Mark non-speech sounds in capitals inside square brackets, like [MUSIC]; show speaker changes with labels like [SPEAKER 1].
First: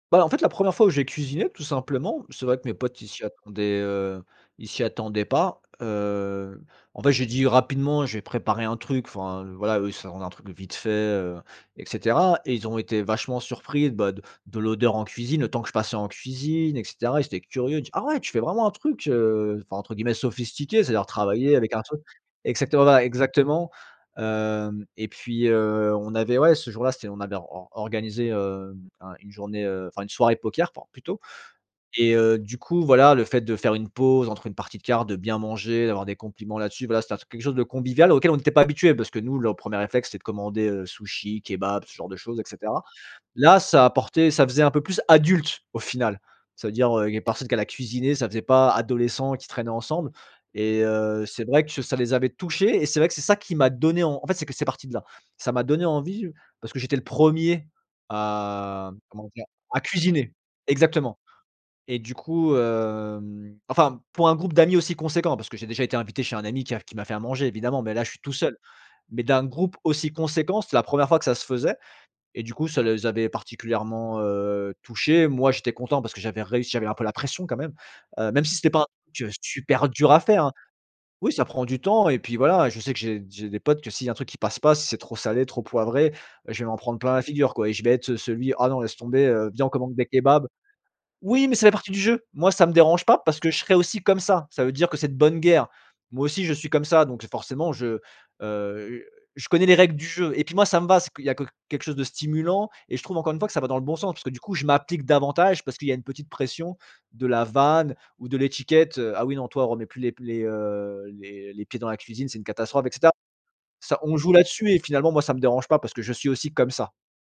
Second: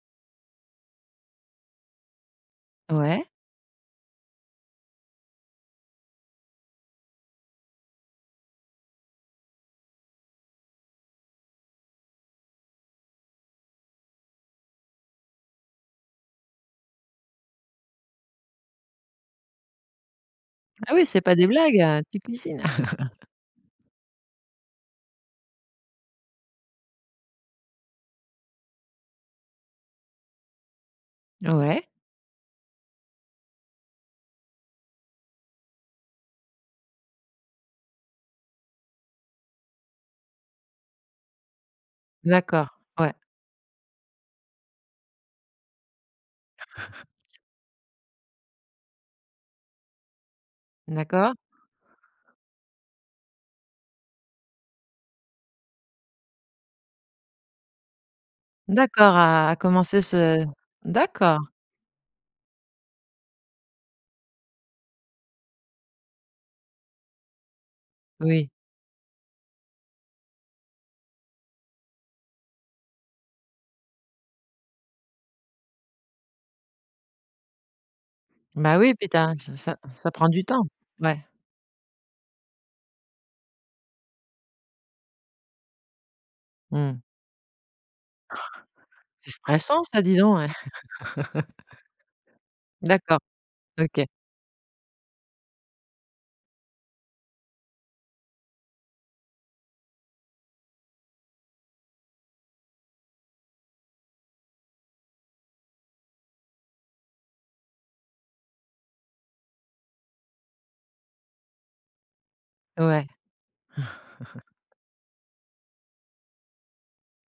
[SPEAKER 1] Voilà, en fait, la 1re fois où j'ai cuisiné, tout simplement. C'est vrai que mes potes, ils s'y
[SPEAKER 2] Ouais.
[SPEAKER 1] attendaient, heu, ils s'y attendaient pas. Heu, en fait, j'ai dit rapidement: «Je vais préparer un truc», enfin, voilà, eux, ils s'attendent à un truc de vite fait, heu, et cetera et ils ont été vachement surpris, bah, de de l'odeur en cuisine, le temps que je passais en cuisine et cetera. Ils étaient curieux, il dit: «Ah ouais! Tu fais vraiment un truc, heu, enfin, entre guillemets, sophistiqué,
[SPEAKER 2] Ah, oui,
[SPEAKER 1] c'est-à-dire,
[SPEAKER 2] c'est pas des
[SPEAKER 1] travaillé avec
[SPEAKER 2] blagues,
[SPEAKER 1] un
[SPEAKER 2] heu,
[SPEAKER 1] truc»
[SPEAKER 2] tu cuisines?
[SPEAKER 1] exactement voilà,
[SPEAKER 2] [CHUCKLES]
[SPEAKER 1] exactement. Hem, et puis, heu, on avait ouais, ce jour-là, c'était on avait or or organisé, hem, un une journée, heu, enfin, une soirée poker por plutôt
[SPEAKER 2] Ouais.
[SPEAKER 1] et heu, du coup, voilà, le fait de faire une pause entre une partie de cartes, de bien manger, d'avoir des compliments là-dessus, voilà. C'était un truc, quelque chose de convivial auquel on était pas habitués parce que, nous, le 1er réflexe, c'était de commander, heu, sushis, kebab, ce genre de choses et
[SPEAKER 2] D'accord,
[SPEAKER 1] cetera.
[SPEAKER 2] ouais.
[SPEAKER 1] Là, ça apportait, ça faisait un peu plus adulte, au final. Ça veut dire,
[SPEAKER 2] [CHUCKLES]
[SPEAKER 1] heu, il y a personne qu'elle a cuisiné, ça faisait pas adolescents qui traînaient ensemble et heu,
[SPEAKER 2] D'accord.
[SPEAKER 1] c'est vrai que ça les avait touchés et c'est vrai que c'est ça qui m'a donné, en en fait, c'est que c'est parti de là. Ça m'a donné envie parce que j'étais le 1er à, mmh,
[SPEAKER 2] D'accord,
[SPEAKER 1] comment dire?
[SPEAKER 2] à à
[SPEAKER 1] A
[SPEAKER 2] commencer
[SPEAKER 1] cuisiner!
[SPEAKER 2] ce
[SPEAKER 1] Exactement
[SPEAKER 2] d'accord.
[SPEAKER 1] et du coup, hem, enfin, pour un groupe d'amis aussi conséquent, parce que j'ai déjà été invité chez un ami qui a qui m'a fait à manger, évidemment, mais là, je suis tout
[SPEAKER 2] Oui.
[SPEAKER 1] seul, mais d'un groupe aussi conséquent, c'était la 1re fois que ça se faisait et du coup, ça les avait particulièrement, heu, touchés. Moi, j'étais content parce que j'avais réussi. J'avais un peu la pression, quand même. Heu, même si c'était
[SPEAKER 2] Bah,
[SPEAKER 1] pas un
[SPEAKER 2] oui puis tu
[SPEAKER 1] truc, heu,
[SPEAKER 2] as ce ça
[SPEAKER 1] super dur
[SPEAKER 2] ça
[SPEAKER 1] à
[SPEAKER 2] prend du
[SPEAKER 1] faire, hein
[SPEAKER 2] temps. Ouais.
[SPEAKER 1] oui, ça prend du temps et puis, voilà, je sais que j'ai j'ai des potes que, s'il y a un truc qui passe pas, si c'est trop salé, trop poivré, heu, je vais m'en prendre
[SPEAKER 2] Mmh.
[SPEAKER 1] plein la figure, quoi et je vais être, heu, celui: «Ah, non, laisse
[SPEAKER 2] [CHUCKLES]
[SPEAKER 1] tomber!
[SPEAKER 2] C'est
[SPEAKER 1] Heu, viens, on
[SPEAKER 2] stressant
[SPEAKER 1] commande
[SPEAKER 2] ça,
[SPEAKER 1] des
[SPEAKER 2] dis donc
[SPEAKER 1] kebabs».
[SPEAKER 2] eh!
[SPEAKER 1] Oui, mais
[SPEAKER 2] [LAUGHS]
[SPEAKER 1] c'est la partie du jeu! Moi, ça me dérange pas
[SPEAKER 2] D'accord.
[SPEAKER 1] parce que je serai aussi
[SPEAKER 2] OK.
[SPEAKER 1] comme ça. Ça veut dire que c'est de bonne guerre. Moi aussi, je suis comme ça donc j'ai forcément, je, heu, je connais les règles du jeu et puis, moi, ça me va. C'est qu'il y a que quelque chose de stimulant, et je trouve, encore une fois, que ça va dans le bon sens. Parce que, du coup, je m'applique davantage parce qu'il y a une petite pression, de la vanne ou de l'étiquette: «Heu, ah oui, non, toi, remets plus les p les, heu, les les pieds dans la cuisine, c'est une catastrophe» et
[SPEAKER 2] Ouais.
[SPEAKER 1] cetera. Ça, on joue là
[SPEAKER 2] [CHUCKLES]
[SPEAKER 1] dessus et finalement, moi, ça me dérange pas parce que je suis aussi comme ça.